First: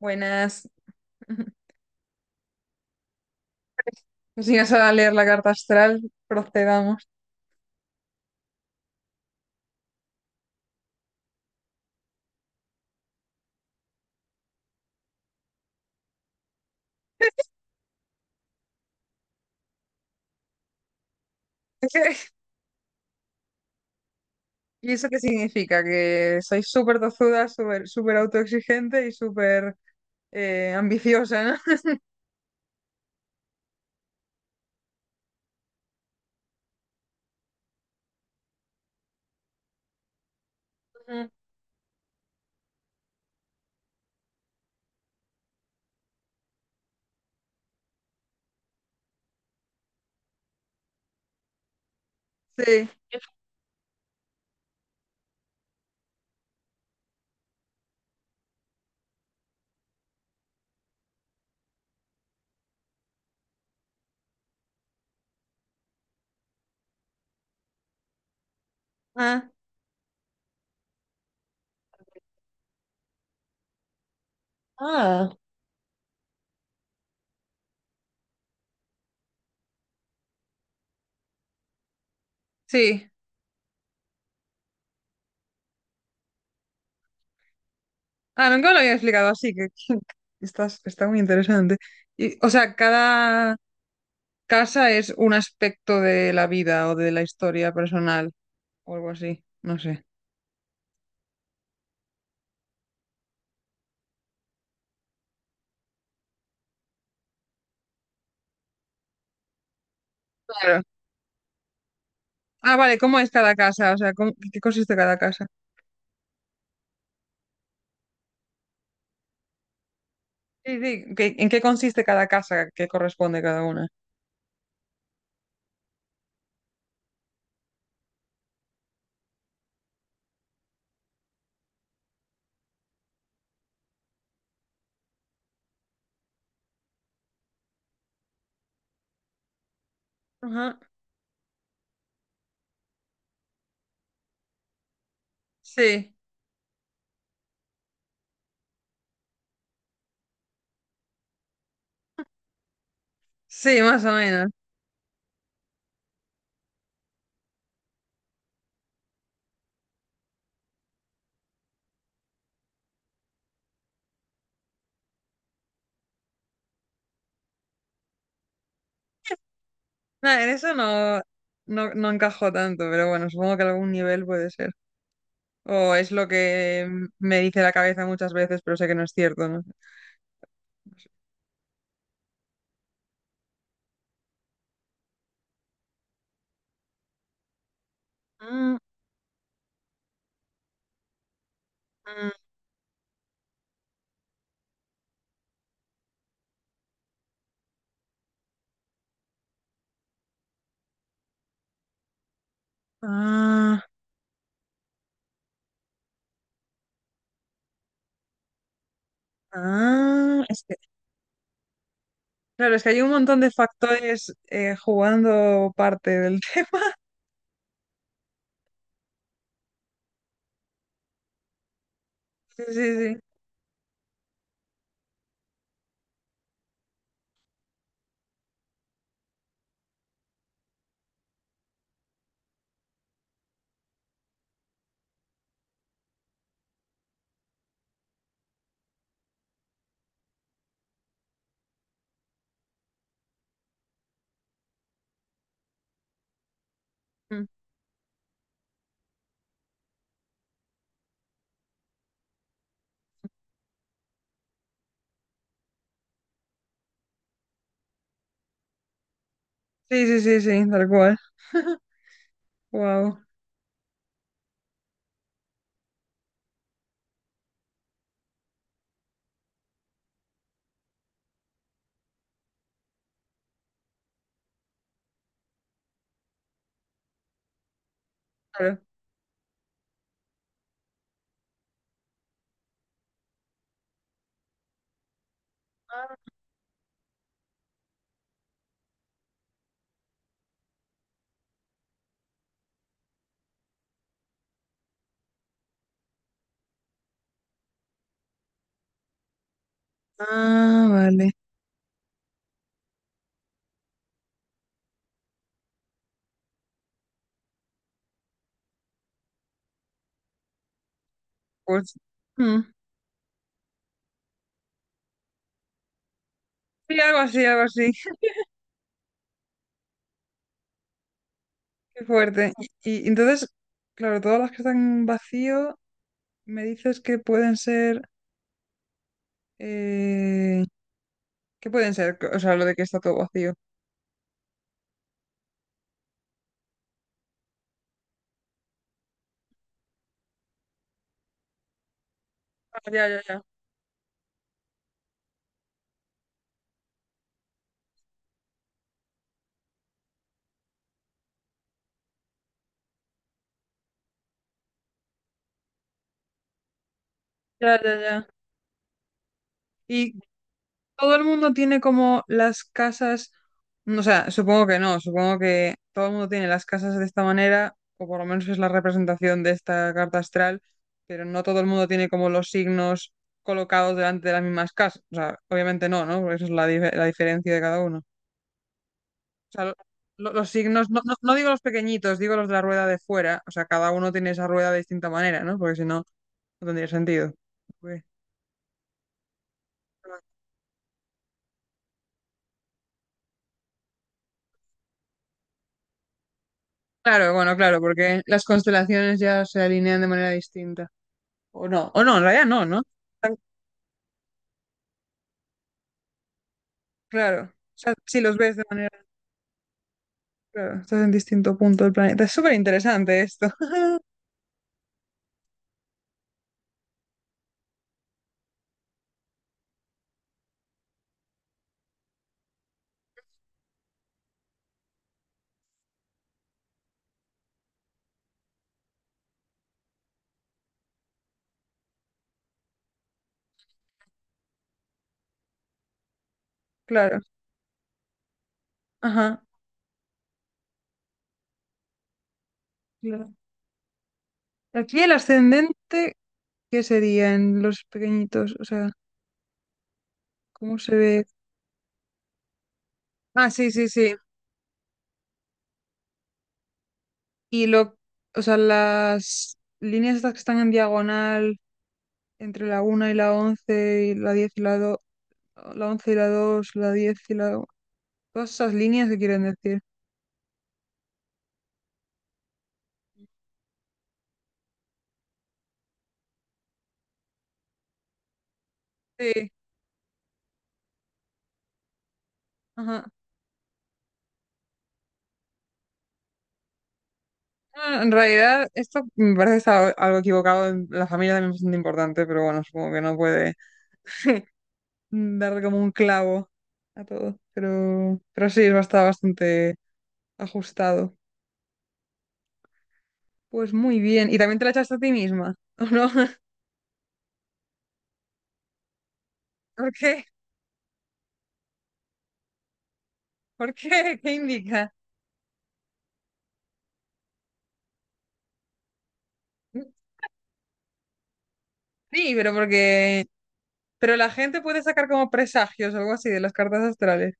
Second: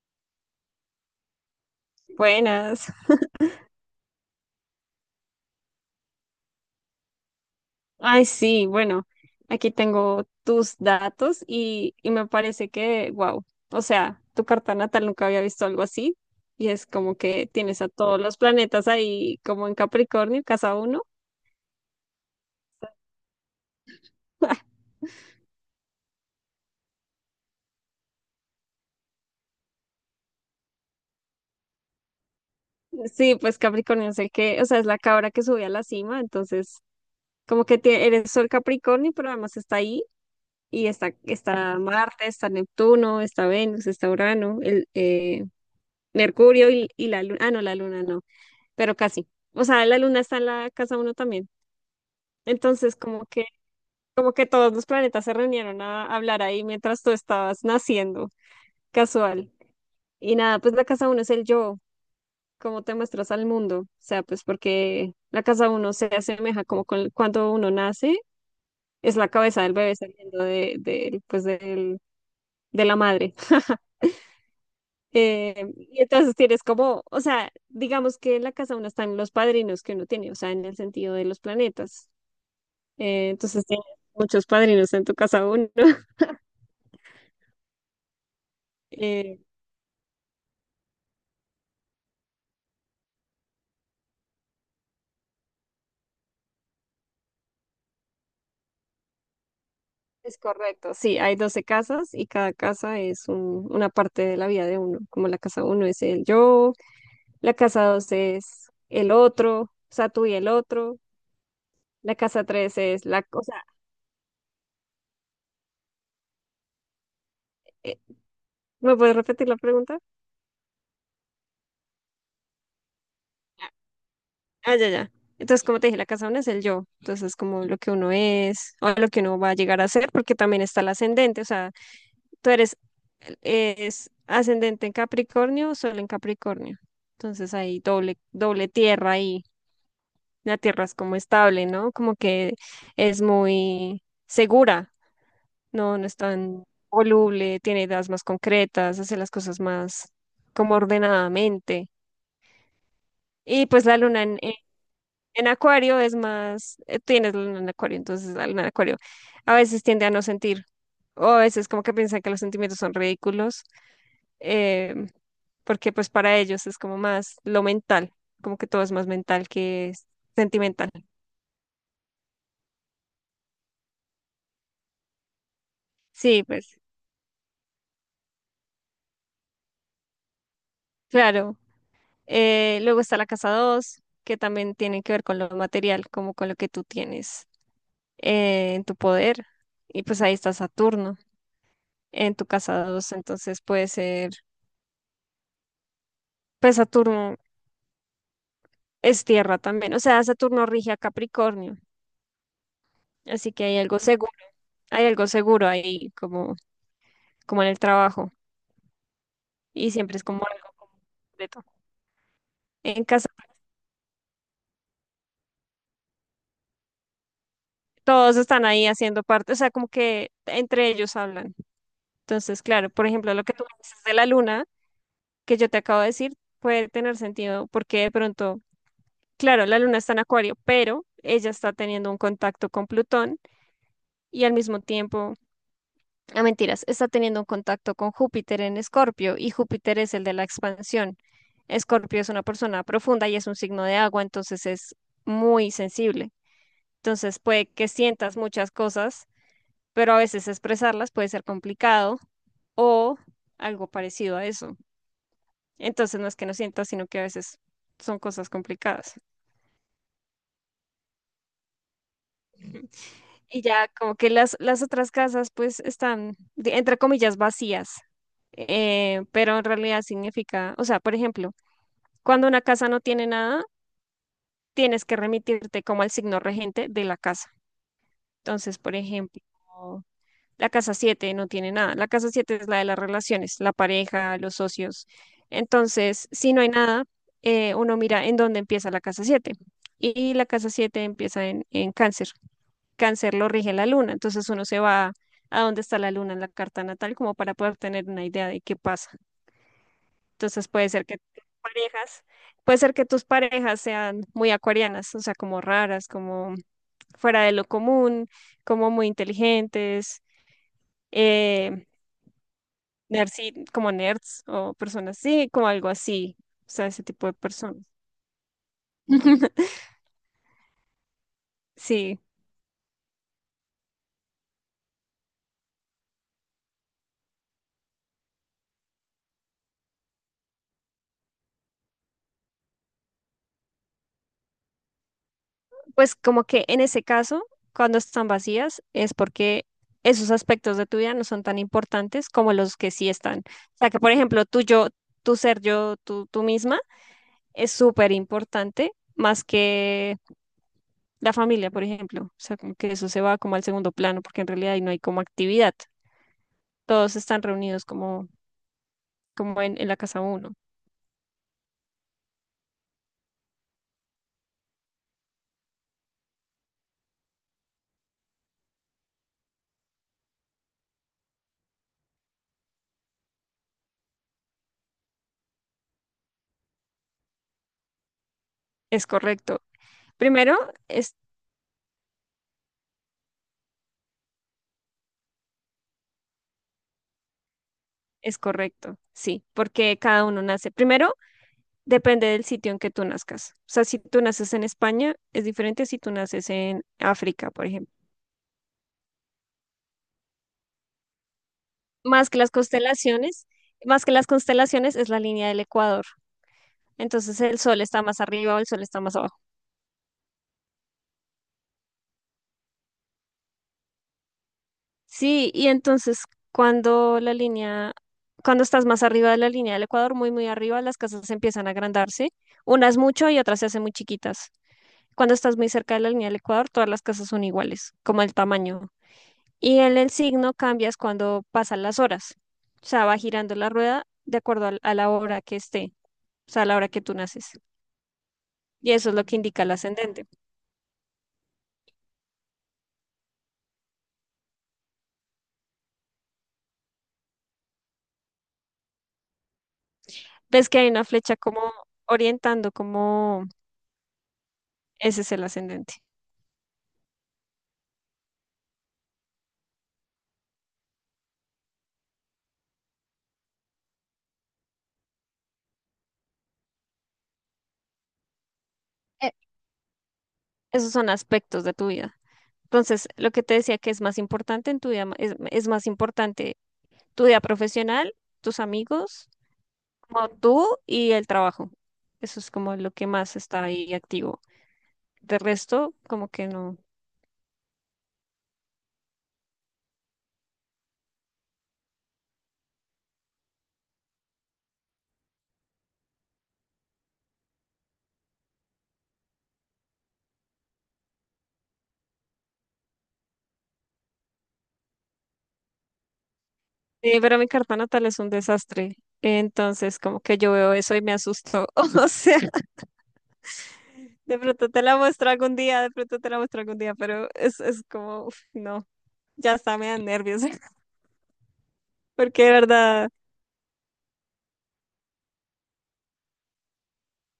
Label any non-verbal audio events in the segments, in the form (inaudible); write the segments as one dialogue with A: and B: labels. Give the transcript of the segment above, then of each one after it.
A: Buenas. (laughs)
B: Buenas.
A: Si vas a leer la carta astral, procedamos.
B: Ay, sí, bueno, aquí tengo tus datos y me parece que, wow, o sea, tu carta natal nunca había visto algo así y es como que tienes a todos los planetas ahí como en Capricornio, casa uno.
A: (laughs)
B: (laughs)
A: ¿Y eso qué significa? Que sois súper tozuda, súper súper autoexigente y súper ambiciosa, ¿no?
B: Sí, pues Capricornio es el que, o sea, es la cabra que sube a la cima, entonces como que eres Sol Capricornio, pero además está ahí y
A: (laughs)
B: está,
A: Ujú.
B: está Marte, está Neptuno, está Venus, está Urano, Mercurio y la luna, ah, no, la luna no, pero casi. O sea, la luna está en la casa uno también.
A: Sí.
B: Entonces, como que todos los planetas se reunieron a hablar ahí mientras tú estabas naciendo, casual. Y nada, pues la casa uno es el yo, cómo te muestras al mundo. O sea, pues porque la casa uno se asemeja como con, cuando uno nace, es la
A: Ah.
B: cabeza del bebé saliendo pues del, de la madre. (laughs)
A: Ah,
B: Y entonces tienes como, o sea, digamos que en la casa uno están los padrinos que uno tiene, o sea, en el sentido de los planetas.
A: sí.
B: Entonces tienes muchos padrinos en tu casa uno. (laughs)
A: Ah, nunca lo había explicado
B: Eh,
A: así, que (laughs) estás, está muy interesante. Y, o sea, cada casa es un aspecto de la vida o de la historia personal o algo así, no sé.
B: es correcto, sí, hay 12 casas y cada casa es una parte de la vida de uno, como la casa uno es el yo, la casa dos es el otro, o sea, tú y el
A: Claro.
B: otro, la casa
A: Ah,
B: tres
A: vale,
B: es
A: ¿cómo
B: la,
A: es
B: o
A: cada
B: sea,
A: casa? O sea, ¿cómo- ¿qué consiste cada casa?
B: eh, ¿me puedes repetir la pregunta?
A: Sí, sí, ¿qué- ¿en qué consiste cada casa que corresponde cada una?
B: Ah, ya, ya. Entonces, como te dije, la casa uno es el yo, entonces como lo que uno es o lo que uno va a llegar a ser, porque también está el ascendente, o sea, tú eres es ascendente en Capricornio, Sol en Capricornio. Entonces hay doble, doble tierra ahí. La
A: Ajá.
B: tierra es como estable, ¿no? Como que es muy segura, no
A: Sí,
B: es tan voluble, tiene ideas más concretas, hace las cosas más como ordenadamente. Y
A: sí,
B: pues la
A: más o
B: luna
A: menos.
B: en Acuario es más, tienes la luna en Acuario, entonces la luna en Acuario a veces tiende a no sentir, o a veces como que piensan que los sentimientos son ridículos, eh, porque pues para ellos es como más lo mental, como que todo es más mental que es
A: Nah, en eso
B: sentimental.
A: no, no, no encajo tanto, pero bueno, supongo que algún nivel puede ser. O es lo
B: Sí, pues
A: que me dice la cabeza muchas veces, pero sé que no es cierto, ¿no?
B: claro. Luego está la casa 2 que también tiene que ver con lo material, como con lo que tú tienes
A: Mm,
B: en tu poder. Y pues ahí está Saturno
A: mm.
B: en tu casa dos, entonces puede ser, pues Saturno es tierra también, o sea, Saturno rige a Capricornio, así que
A: Ah,
B: hay algo seguro ahí como, como en el trabajo y siempre es como
A: ah, es
B: algo
A: que,
B: completo.
A: claro, es que hay
B: En
A: un
B: casa
A: montón de factores jugando parte del (laughs) tema.
B: todos están ahí haciendo parte, o sea, como que entre ellos hablan. Entonces,
A: Sí, sí,
B: claro, por
A: sí.
B: ejemplo, lo que tú me dices de la luna, que yo te acabo de decir, puede tener sentido porque de pronto, claro, la luna está en Acuario, pero ella está teniendo un contacto con Plutón y al mismo tiempo, a mentiras, está teniendo un contacto con Júpiter en Escorpio y Júpiter es el de la expansión. Escorpio es una persona profunda y es un signo de agua, entonces es muy sensible. Entonces
A: Mm.
B: puede que sientas muchas cosas, pero a veces expresarlas puede ser complicado o algo parecido a eso. Entonces no es que no sienta, sino que a veces son cosas complicadas.
A: Sí, sí, sí, sí, tal cual. Wow.
B: Y ya como que las otras casas pues están, entre comillas, vacías, pero en realidad significa, o sea, por ejemplo, cuando una casa no tiene nada, tienes que remitirte como al signo regente de la casa. Entonces,
A: Claro.
B: por ejemplo... La casa 7 no tiene nada. La casa 7 es la de las relaciones, la pareja, los socios. Entonces, si no hay nada, uno mira en dónde empieza la casa siete. Y la casa 7 empieza en cáncer. Cáncer lo rige la luna. Entonces uno se va a dónde está la luna en la carta natal como para poder tener una idea de qué pasa. Entonces
A: Ah,
B: puede ser que
A: vale.
B: tus parejas, puede ser que tus parejas sean muy acuarianas, o sea, como raras, como fuera de lo común, como muy inteligentes. eh,
A: Pues, mm,
B: Nerds, sí, como nerds o personas así, como algo así, o sea,
A: sí,
B: ese
A: algo
B: tipo de
A: así, algo
B: personas.
A: así.
B: (laughs)
A: Qué
B: Sí,
A: fuerte. Y entonces, claro, todas las que están vacío, me dices que pueden ser, eh, ¿qué pueden ser? O sea, lo de que está todo vacío.
B: pues como que en ese caso, cuando están vacías, es porque esos aspectos de tu vida no son tan importantes como los
A: Ah,
B: que
A: ya,
B: sí
A: ya,
B: están.
A: ya.
B: O sea, que por ejemplo, tu yo, tu ser yo, tú misma, es súper importante, más que la familia, por ejemplo. O sea, como que eso se va como al segundo plano, porque en realidad ahí no hay como actividad. Todos están
A: Ya,
B: reunidos
A: ya, ya.
B: como, como en la
A: ¿Y
B: casa uno.
A: todo el mundo tiene como las casas, o sea, supongo que no, supongo que todo el mundo tiene las casas de esta manera, o por lo menos es la representación de esta carta astral, pero no todo el mundo tiene como los signos colocados delante de las mismas casas? O sea, obviamente no, ¿no? Porque esa es la, dif- la diferencia de cada uno. O
B: Es correcto.
A: sea, lo- los
B: Primero,
A: signos, no, no,
B: es,
A: no digo los pequeñitos, digo los de la rueda de fuera, o sea, cada uno tiene esa rueda de distinta manera, ¿no? Porque si no, no tendría sentido. Ok.
B: es correcto, sí, porque cada uno nace. Primero, depende del sitio en que tú nazcas. O sea, si tú naces en España, es diferente si tú naces en
A: Claro,
B: África,
A: bueno,
B: por
A: claro,
B: ejemplo.
A: porque las constelaciones ya se alinean de manera distinta. O no, en
B: Más que
A: realidad
B: las
A: no, ¿no? Tan-
B: constelaciones, más que las constelaciones es la línea del Ecuador. Entonces
A: claro.
B: el
A: O
B: sol
A: sea,
B: está
A: si
B: más
A: los
B: arriba
A: ves
B: o
A: de
B: el sol está
A: manera,
B: más abajo.
A: claro, estás en distinto punto del planeta. Es súper interesante esto. (laughs)
B: Sí, y entonces cuando la línea, cuando estás más arriba de la línea del Ecuador, muy, muy arriba, las casas empiezan a agrandarse, unas mucho y otras se hacen muy chiquitas. Cuando estás muy cerca de la línea del Ecuador, todas las casas son iguales, como el tamaño. Y en el signo cambias cuando pasan las horas. O sea, va girando la rueda de acuerdo a la hora que esté, o sea, a la hora que tú
A: Claro.
B: naces. Y eso es lo que
A: Ajá.
B: indica el ascendente.
A: Claro. Aquí el ascendente, ¿qué sería en los pequeñitos? O sea,
B: Ves
A: ¿cómo
B: que hay
A: se
B: una
A: ve?
B: flecha como orientando, como
A: Ah, sí, sí, sí.
B: ese es el ascendente.
A: Y lo, o sea, las líneas estas que están en diagonal entre la una y la 11 y la 10 y la 2, la 11 y la 2, la 10 y la cosas, líneas que
B: Eh,
A: quieren decir.
B: Esos son aspectos de tu vida. Entonces, lo que te decía que es más importante en tu vida, es más importante tu vida profesional, tus amigos,
A: Sí,
B: como tú y el trabajo. Eso es como lo
A: ajá.
B: que más está ahí activo. De resto, como que no.
A: Ah, en realidad, esto me parece estar algo equivocado. En- la familia también es bastante importante, pero bueno, supongo que no puede (laughs) darle como un clavo a todo. Pero sí, está bastante ajustado. Pues muy bien. ¿Y también te la echaste a ti misma? ¿O no? (laughs)
B: Pero mi carta natal es un desastre.
A: ¿Por
B: Entonces, como
A: qué?
B: que yo veo eso y me asusto. (laughs) O sea,
A: ¿Por qué? ¿Qué
B: de pronto te
A: indica?
B: la muestro algún día, de pronto te la muestro algún día, pero es como, uf, no, ya está, me dan nervios. (laughs)
A: Sí,
B: Porque de
A: pero
B: verdad,
A: porque... Pero la gente puede sacar como presagios o algo así de las cartas astrales.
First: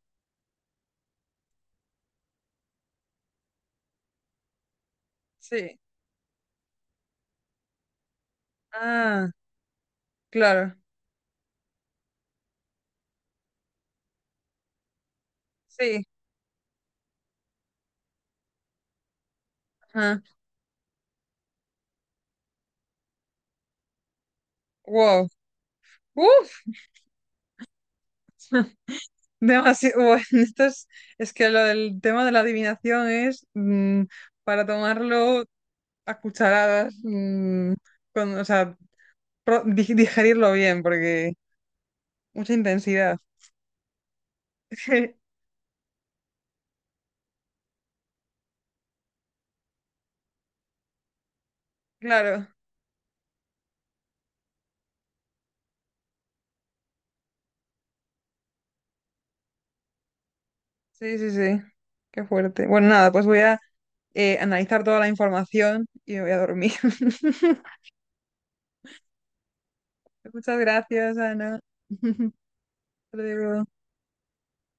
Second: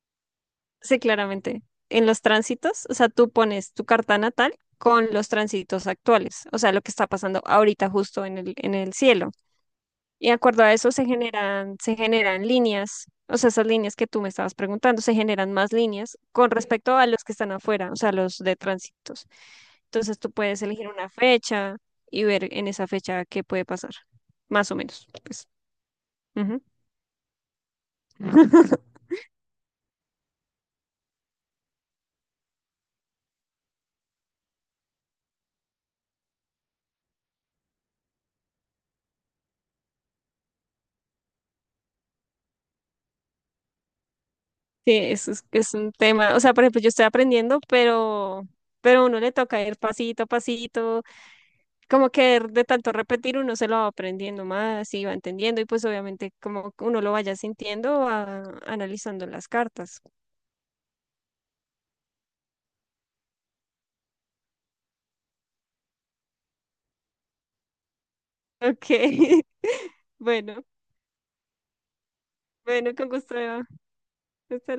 B: sí, claramente, en los tránsitos, o sea, tú pones tu carta natal con los
A: Sí.
B: tránsitos actuales, o sea, lo que está pasando ahorita justo en el
A: Ah,
B: cielo. Y de acuerdo a
A: claro.
B: eso se generan líneas, o sea, esas líneas que tú me estabas preguntando, se generan más
A: Sí.
B: líneas con respecto a los que están afuera, o sea, los de tránsitos. Entonces
A: Ajá.
B: tú puedes elegir una fecha y ver en esa fecha qué puede pasar, más o menos,
A: Wow.
B: pues. Ujú.
A: Uf, (laughs)
B: (laughs)
A: demasiado. Bueno, (laughs) esto es que lo del tema de la adivinación es para tomarlo a cucharadas, mm, con, o sea, pro- di- digerirlo bien, porque mucha intensidad.
B: Sí, eso
A: (laughs)
B: es un tema. O sea, por ejemplo, yo estoy aprendiendo, pero a uno le toca ir pasito a pasito, como que
A: Claro,
B: de tanto repetir uno se lo va aprendiendo más y va entendiendo y pues obviamente como que uno lo vaya sintiendo va analizando las cartas.
A: sí, sí, sí. Qué fuerte. Bueno, nada, pues voy a analizar toda la información y me voy a dormir. (laughs)
B: Ok, (laughs)
A: Muchas
B: bueno,
A: gracias, Ana. (laughs)
B: bueno, con
A: Hasta
B: gusto.
A: luego.
B: Eva. Hasta